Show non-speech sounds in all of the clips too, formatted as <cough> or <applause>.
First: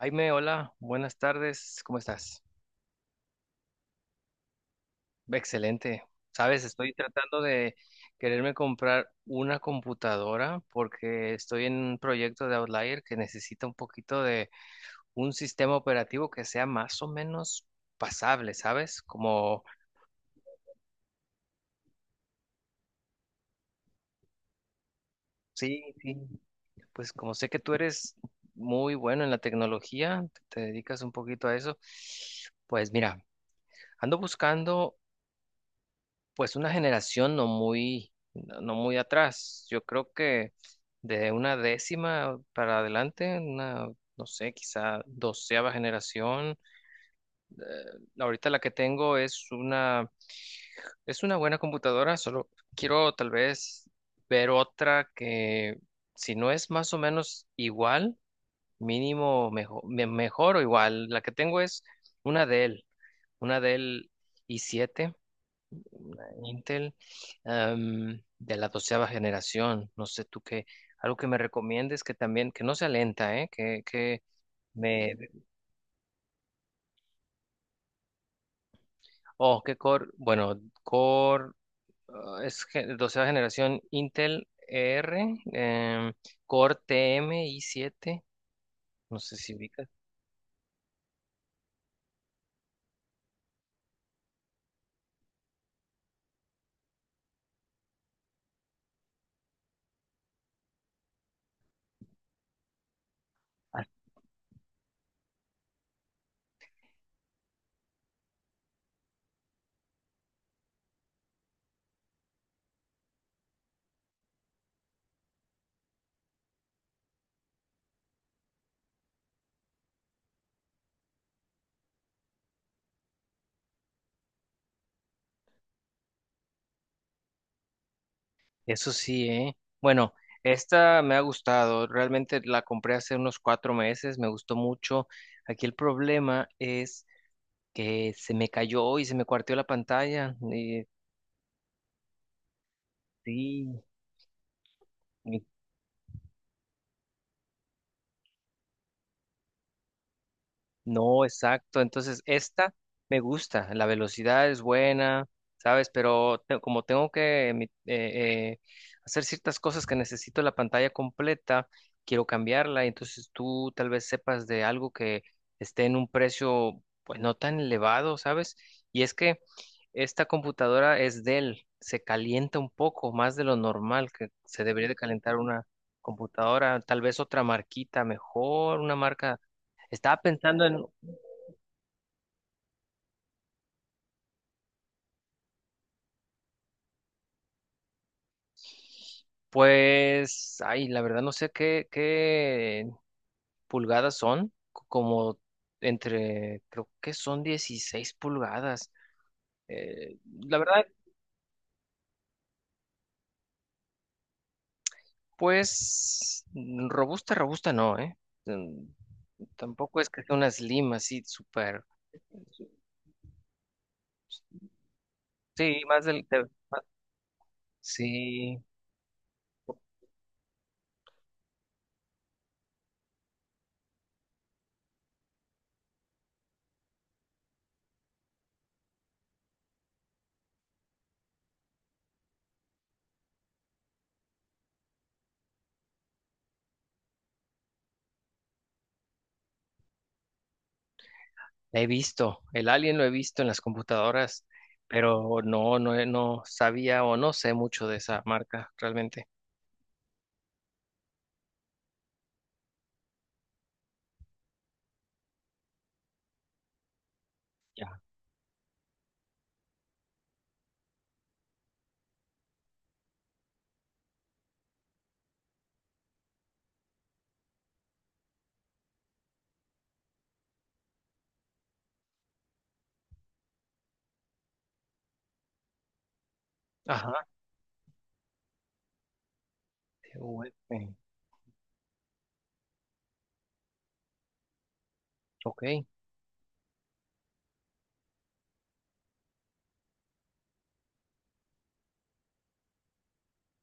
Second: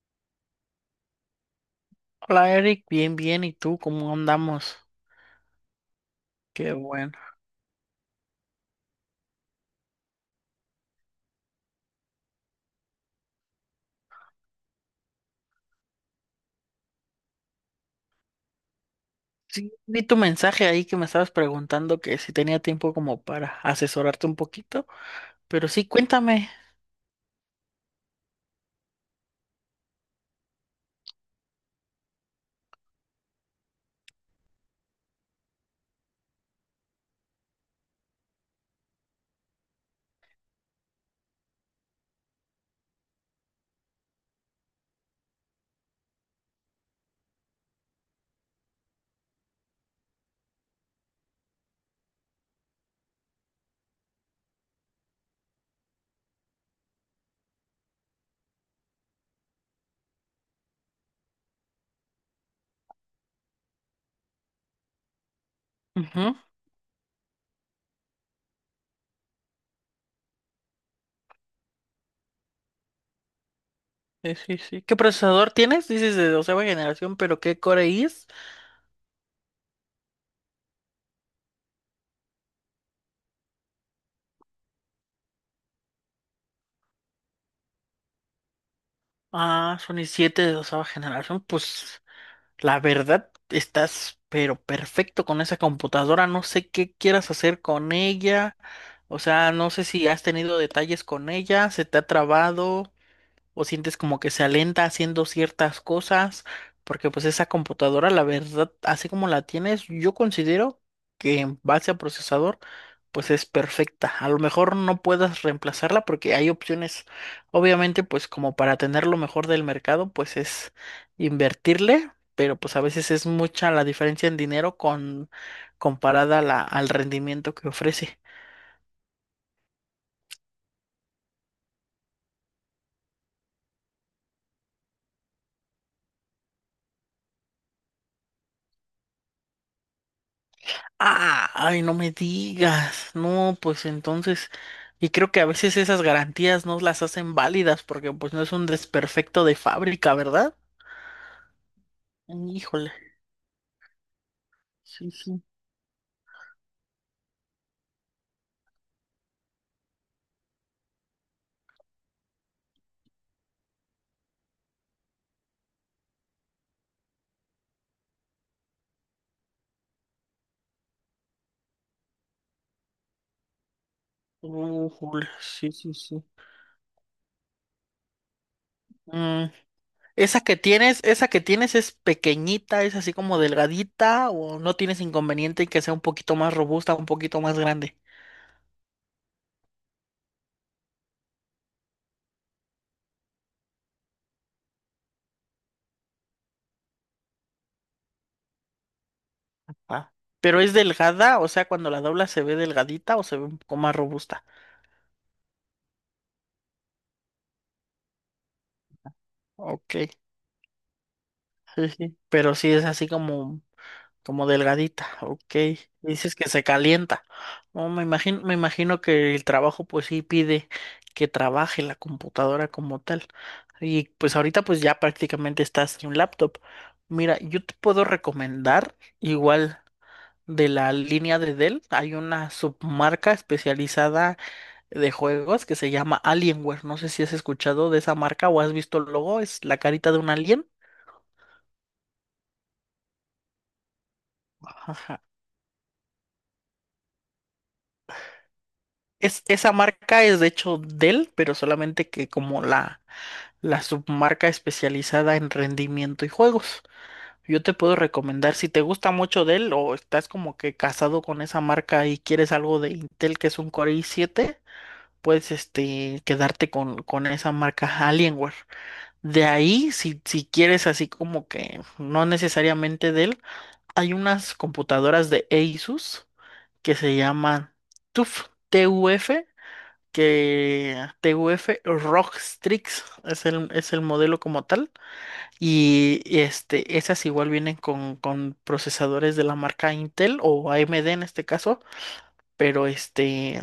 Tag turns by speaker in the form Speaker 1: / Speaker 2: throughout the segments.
Speaker 1: Jaime, hola, buenas tardes, ¿cómo estás?
Speaker 2: Hola Eric, bien, bien, ¿y tú cómo andamos?
Speaker 1: Excelente. Sabes,
Speaker 2: Qué
Speaker 1: estoy
Speaker 2: bueno.
Speaker 1: tratando de quererme comprar una computadora porque estoy en un proyecto de Outlier que necesita un poquito de un sistema operativo que sea más o menos pasable, ¿sabes?
Speaker 2: Sí, vi tu mensaje ahí que me estabas preguntando que si tenía tiempo como para asesorarte un poquito, pero sí,
Speaker 1: Sí, sí,
Speaker 2: cuéntame.
Speaker 1: pues como sé que tú eres muy bueno en la tecnología, te dedicas un poquito a eso, pues mira, ando buscando pues una generación no muy, no muy atrás. Yo creo que de una décima para adelante, una, no sé, quizá doceava generación. Eh, ahorita la que tengo es una buena computadora, solo quiero tal vez ver otra que, si no es más o menos igual, mínimo mejor, mejor o igual. La que tengo es una Dell, una Dell i7
Speaker 2: Ujú.
Speaker 1: Intel de la doceava generación. No sé tú qué, algo que me recomiendes que también, que no sea lenta, ¿eh?
Speaker 2: Sí, sí, sí. ¿Qué
Speaker 1: Me,
Speaker 2: procesador tienes? Dices de doceava generación, pero ¿qué Core i es?
Speaker 1: oh, qué core, bueno, core, ah, es doceava generación Intel E R, core TM i7, no sé si
Speaker 2: Ah,
Speaker 1: ubicas.
Speaker 2: son i7 de doceava generación. Pues la verdad, estás pero perfecto con esa computadora. No sé qué quieras hacer con ella. O sea, no sé si has tenido detalles con ella, se te ha trabado o
Speaker 1: Ah,
Speaker 2: sientes como que se alenta haciendo ciertas cosas, porque pues esa computadora, la verdad, así como la tienes, yo considero que en base a procesador, pues es perfecta. A lo mejor no puedas reemplazarla porque hay opciones, obviamente, pues como para tener lo mejor del mercado, pues es invertirle, pero pues a veces es mucha la diferencia en dinero con comparada a al rendimiento que ofrece.
Speaker 1: eso sí, ¿eh? Bueno. Esta me ha gustado, realmente la compré hace unos cuatro meses, me gustó mucho. Aquí el problema es que se me cayó y se me cuarteó la pantalla.
Speaker 2: Ah, ay, no me digas. No,
Speaker 1: Sí,
Speaker 2: pues entonces, y creo
Speaker 1: y
Speaker 2: que a veces esas garantías no las hacen válidas porque pues no es un desperfecto de fábrica, ¿verdad?
Speaker 1: no, exacto. Entonces, esta
Speaker 2: Híjole.
Speaker 1: me gusta, la velocidad es
Speaker 2: Sí,
Speaker 1: buena,
Speaker 2: sí.
Speaker 1: ¿sabes? Como tengo que hacer ciertas cosas que necesito la pantalla completa, quiero cambiarla. Entonces, tú tal vez sepas de algo que esté en un precio, pues no tan elevado, ¿sabes? Y es que esta computadora es Dell, se calienta un poco más de lo normal que se debería de
Speaker 2: Híjole,
Speaker 1: calentar una
Speaker 2: sí, sí, sí.
Speaker 1: computadora, tal vez otra marquita mejor, una marca.
Speaker 2: Mm.
Speaker 1: Estaba pensando en...
Speaker 2: Esa que tienes es pequeñita, es así como delgadita o no tienes inconveniente en que sea un poquito más robusta, un poquito más grande?
Speaker 1: Pues, ay, la verdad no sé qué, qué pulgadas son, como entre, creo que son 16 pulgadas.
Speaker 2: Ah.
Speaker 1: Eh, la
Speaker 2: Pero es
Speaker 1: verdad,
Speaker 2: delgada, o sea, cuando la dobla se ve delgadita o se ve un poco más robusta.
Speaker 1: pues, mm, robusta, robusta no, ¿eh? Mm,
Speaker 2: Ok,
Speaker 1: Tampoco es que sea una slim así, súper.
Speaker 2: sí, sí. Pero sí es así como. Como delgadita, ok.
Speaker 1: Sí,
Speaker 2: Dices que se calienta. No, me
Speaker 1: sí,
Speaker 2: imagino que el trabajo pues sí pide que trabaje la computadora como tal. Y pues ahorita pues ya prácticamente estás en un laptop. Mira, yo te puedo recomendar igual de la línea de Dell, hay una submarca especializada de juegos que se llama Alienware. No sé si has escuchado de esa marca o has visto el logo, es la carita de un alien.
Speaker 1: la he visto, el alien lo he visto en las computadoras,
Speaker 2: Ajá.
Speaker 1: pero no, no, no sabía o no sé mucho de esa marca realmente.
Speaker 2: Es, esa marca es de hecho Dell, pero solamente que como la submarca especializada en rendimiento y juegos. Yo te puedo
Speaker 1: Ya.
Speaker 2: recomendar, si te gusta mucho Dell o estás como que casado con esa marca y quieres algo de Intel que es un Core i7, puedes este, quedarte con esa marca Alienware. De ahí, si quieres así como que no necesariamente Dell, hay unas computadoras de Asus que se
Speaker 1: Ajá.
Speaker 2: llaman TUF, TUF
Speaker 1: TUF.
Speaker 2: que TUF Rockstrix es el modelo como tal.
Speaker 1: Ok.
Speaker 2: Este, esas igual vienen con procesadores de la marca Intel o AMD en este caso, pero este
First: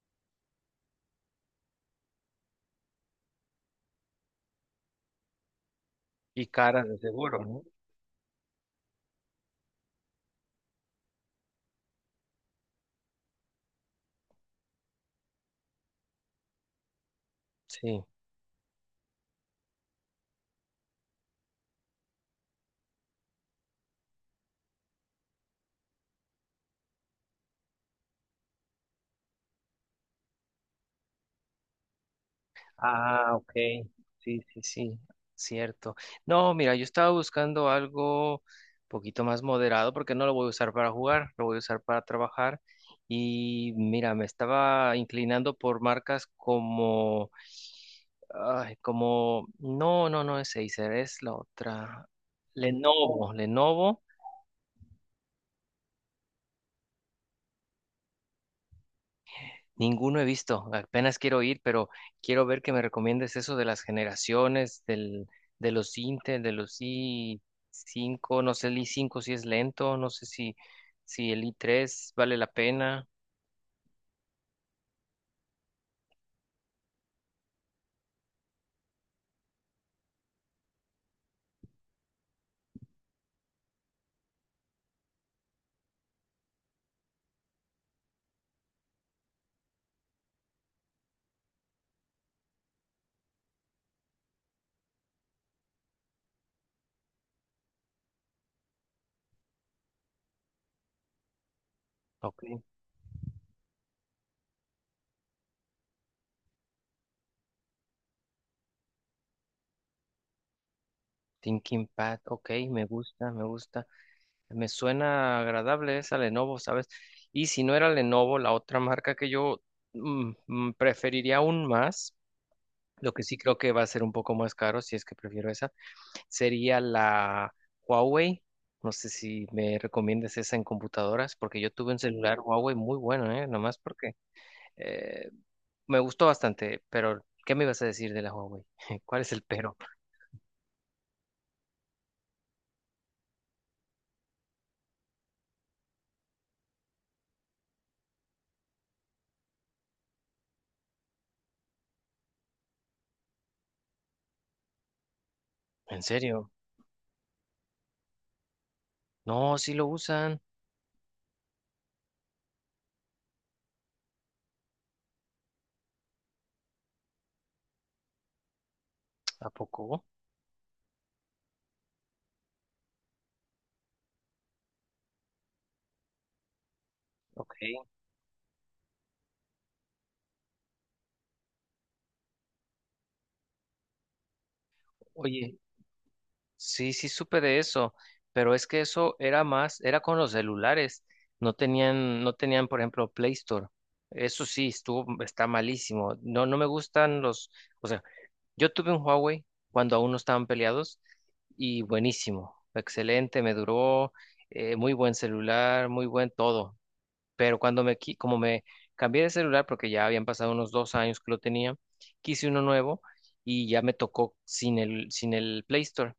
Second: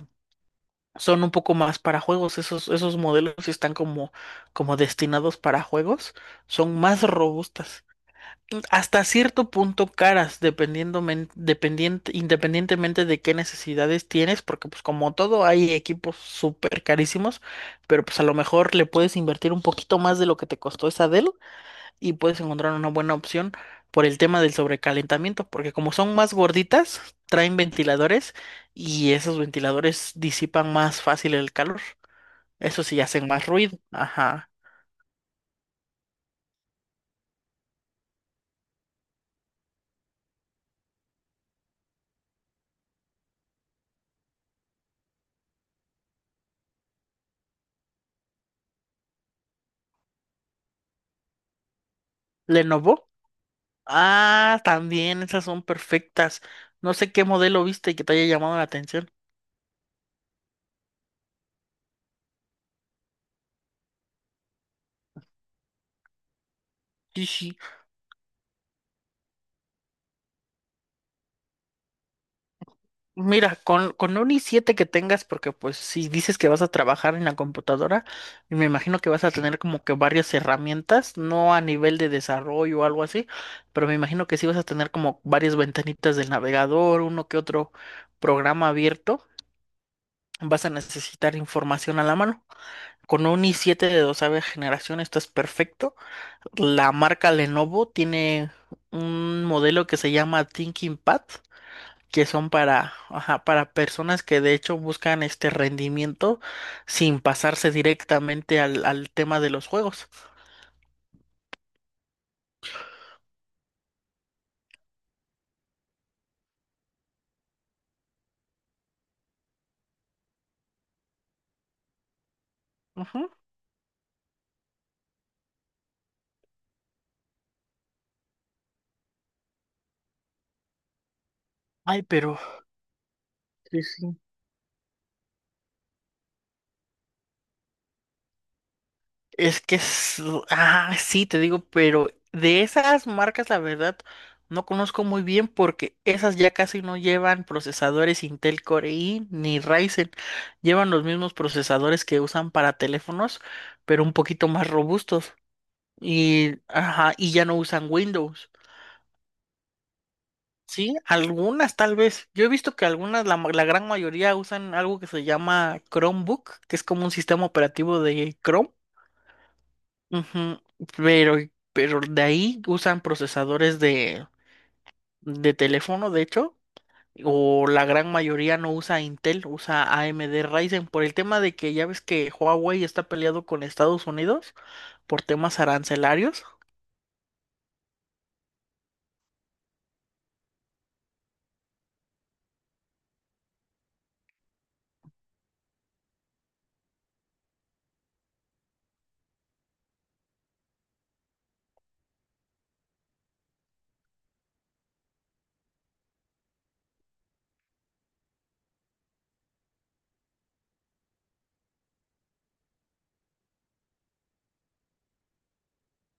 Speaker 2: son un poco más para juegos. Esos modelos sí están como, como destinados para juegos,
Speaker 1: Y
Speaker 2: son
Speaker 1: caras de
Speaker 2: más
Speaker 1: seguro, ¿no?
Speaker 2: robustas hasta cierto punto caras, dependiendo, independientemente de qué necesidades tienes, porque pues como todo hay equipos súper carísimos, pero
Speaker 1: Sí.
Speaker 2: pues a lo mejor le puedes invertir un poquito más de lo que te costó esa Dell y puedes encontrar una buena opción por el tema del sobrecalentamiento, porque como son más gorditas, traen ventiladores y esos ventiladores disipan más fácil el calor. Eso sí, hacen
Speaker 1: Ah,
Speaker 2: más
Speaker 1: ok.
Speaker 2: ruido.
Speaker 1: Sí,
Speaker 2: Ajá.
Speaker 1: sí, sí. Cierto. No, mira, yo estaba buscando algo un poquito más moderado porque no lo voy a usar para jugar, lo voy a usar para trabajar. Y mira, me estaba inclinando por marcas como, ay, como, no, no, no es Acer, es la otra.
Speaker 2: Lenovo.
Speaker 1: Lenovo.
Speaker 2: Ah, también, esas son perfectas. No sé qué modelo viste y que te haya llamado la atención.
Speaker 1: Ninguno he visto, apenas quiero ir, pero quiero ver que me recomiendes eso de las generaciones, del, de los Intel, de los
Speaker 2: Sí, sí.
Speaker 1: i5, no sé el i5 si es lento, no sé si, si el i3 vale la pena.
Speaker 2: Mira, con un i7 que tengas, porque pues si dices que vas a trabajar en la computadora, y me imagino que vas a tener como que varias herramientas, no a nivel de desarrollo o algo así, pero me imagino que sí vas a tener como varias ventanitas del navegador, uno que otro programa abierto. Vas a necesitar información a la mano. Con un i7 de doceava generación estás perfecto. La marca Lenovo tiene un modelo que se llama ThinkPad, que
Speaker 1: Ok,
Speaker 2: son para, ajá, para personas que de hecho buscan este rendimiento sin pasarse directamente al tema de los juegos.
Speaker 1: Thinking Pad, ok, me gusta, me gusta. Me suena agradable esa Lenovo, ¿sabes? Y si no era Lenovo, la otra marca que yo mm, mm, preferiría aún más, lo que
Speaker 2: Ujú.
Speaker 1: sí creo que va a ser un poco más caro, si es que prefiero esa sería la Huawei. No sé si me recomiendas esa en computadoras, porque yo tuve un
Speaker 2: Ay, pero
Speaker 1: celular Huawei muy bueno, ¿eh? Nomás
Speaker 2: sí,
Speaker 1: porque
Speaker 2: sí.
Speaker 1: eh, me gustó bastante, pero ¿qué me ibas a decir de la Huawei? <laughs> ¿Cuál es el
Speaker 2: Es que
Speaker 1: pero?
Speaker 2: es... Ah, sí, te digo, pero de esas marcas, la verdad, no conozco muy bien porque esas ya casi no llevan procesadores Intel Core i ni Ryzen. Llevan los mismos procesadores que usan para teléfonos, pero un poquito más robustos.
Speaker 1: ¿En serio?
Speaker 2: Y, ajá, y ya no usan Windows.
Speaker 1: No, sí lo usan.
Speaker 2: Sí, algunas tal vez. Yo he visto que algunas, la gran mayoría usan algo que se llama Chromebook, que es como un sistema operativo de Chrome.
Speaker 1: ¿A poco?
Speaker 2: Ujú. Pero, pero de ahí usan procesadores de teléfono, de hecho,
Speaker 1: Ok.
Speaker 2: o la gran mayoría no usa Intel, usa AMD Ryzen, por el tema de que ya ves que Huawei está peleado con Estados Unidos por
Speaker 1: Oye,
Speaker 2: temas arancelarios.
Speaker 1: sí, sí supe de eso, pero es que eso era más, era con los celulares. No tenían, no tenían, por ejemplo, Play Store. Eso sí, estuvo, está malísimo. No, no me gustan los... O sea, yo tuve un Huawei cuando aún no estaban peleados y buenísimo, excelente, me duró, muy buen celular, muy buen todo. Pero cuando me, como me cambié de celular, porque ya habían pasado unos dos años que lo tenía, quise uno nuevo y ya me tocó sin el, sin el Play Store.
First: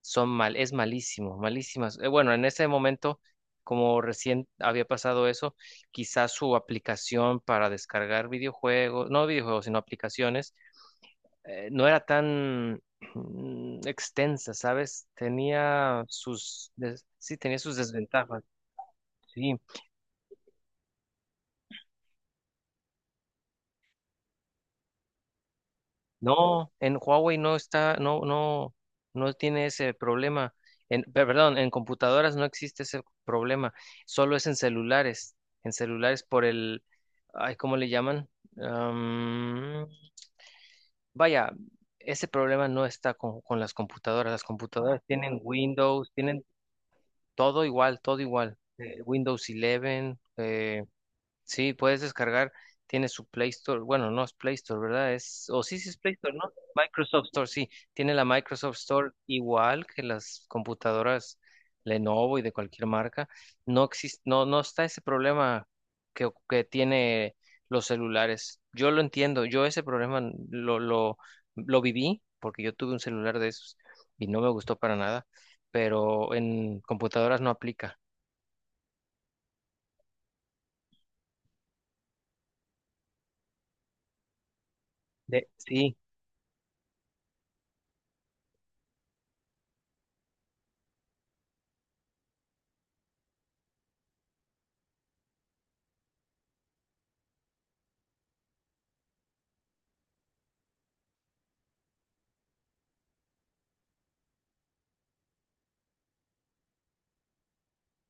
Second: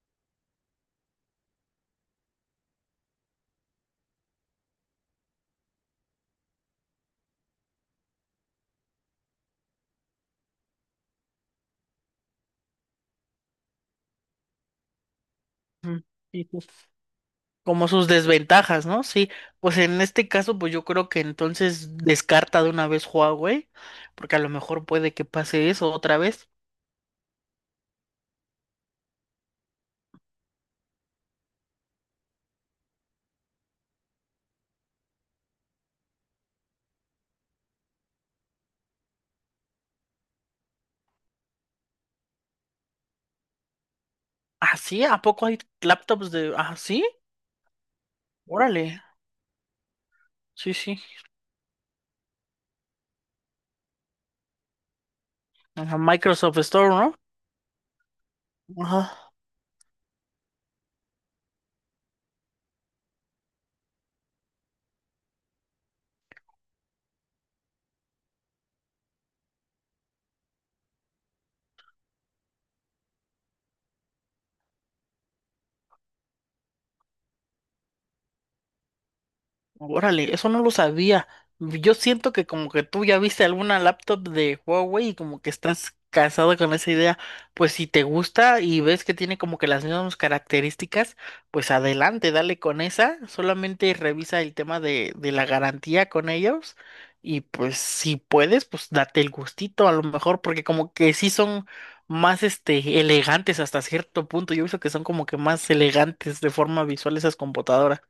Speaker 1: Son mal, es malísimo, malísimas. Bueno, en ese momento, como recién había pasado eso, quizás su aplicación para descargar videojuegos, no videojuegos, sino aplicaciones no era tan mm, extensa, ¿sabes?
Speaker 2: Ujú. Sí, sí.
Speaker 1: Sí, tenía sus
Speaker 2: Como sus
Speaker 1: desventajas.
Speaker 2: desventajas, ¿no? Sí,
Speaker 1: Sí,
Speaker 2: pues en este caso, pues yo creo que entonces descarta de una vez Huawei, porque a lo mejor puede que pase eso otra vez.
Speaker 1: no, en Huawei no está, no, no, no tiene ese problema. Perdón, en computadoras no existe ese problema, solo es en celulares por el, ay, ¿cómo le llaman? Am, vaya, ese problema no está con las computadoras. Las
Speaker 2: ¿Ah,
Speaker 1: computadoras
Speaker 2: sí? ¿A
Speaker 1: tienen
Speaker 2: poco hay
Speaker 1: Windows,
Speaker 2: laptops
Speaker 1: tienen
Speaker 2: de... Ah, sí?
Speaker 1: todo igual, todo igual.
Speaker 2: Órale,
Speaker 1: Windows 11,
Speaker 2: sí, sí.
Speaker 1: sí, puedes descargar, tiene su Play Store, bueno, no es Play Store, ¿verdad? Es, o sí, sí es
Speaker 2: Ajá,
Speaker 1: Play Store, ¿no?
Speaker 2: Microsoft Store, ¿no?
Speaker 1: Microsoft Store, sí, tiene la Microsoft Store
Speaker 2: Ajá.
Speaker 1: igual que las computadoras Lenovo y de cualquier marca. No existe, no, no está ese problema que tiene los celulares. Yo lo entiendo, yo ese problema lo, lo, lo viví porque yo tuve un celular de esos y no me gustó para nada, pero en computadoras no aplica.
Speaker 2: Órale, eso no lo sabía. Yo siento que como que tú ya viste alguna laptop de Huawei y como que
Speaker 1: Sí.
Speaker 2: estás casado con esa idea. Pues si te gusta y ves que tiene como que las mismas características, pues adelante, dale con esa. Solamente revisa el tema de la garantía con ellos. Y pues si puedes, pues date el gustito a lo mejor, porque como que sí son más este elegantes hasta cierto punto. Yo he visto que son como que más elegantes de forma visual esas computadoras.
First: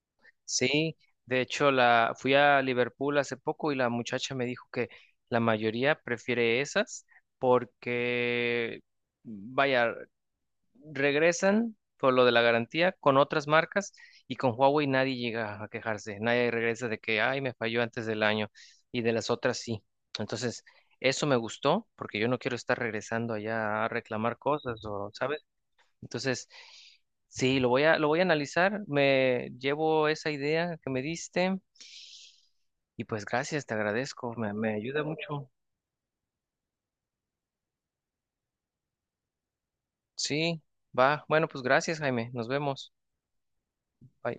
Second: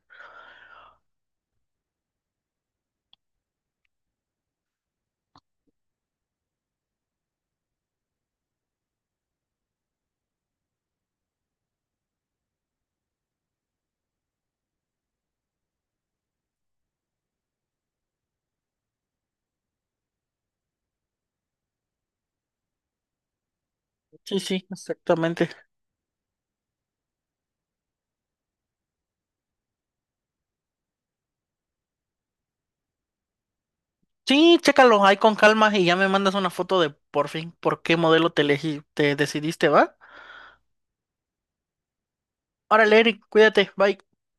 Speaker 1: Sí, de hecho la fui a Liverpool hace poco y la muchacha me dijo que la mayoría prefiere esas porque, vaya, regresan por lo de la garantía con otras marcas y con Huawei nadie llega a quejarse, nadie regresa de que, ay, me falló antes del año y de las otras sí. Entonces, eso me gustó porque yo no quiero estar regresando allá a reclamar
Speaker 2: Sí, sí,
Speaker 1: cosas o, ¿sabes?
Speaker 2: exactamente.
Speaker 1: Entonces, sí, lo voy a analizar. Me llevo esa idea que me diste y pues gracias, te agradezco.
Speaker 2: Sí,
Speaker 1: Me ayuda
Speaker 2: chécalo ahí con
Speaker 1: mucho.
Speaker 2: calma y ya me mandas una foto de por fin por qué modelo te elegí, te decidiste, ¿va?
Speaker 1: Sí, va. Bueno, pues gracias, Jaime. Nos vemos.
Speaker 2: Órale, Eric, cuídate, bye.
Speaker 1: Bye.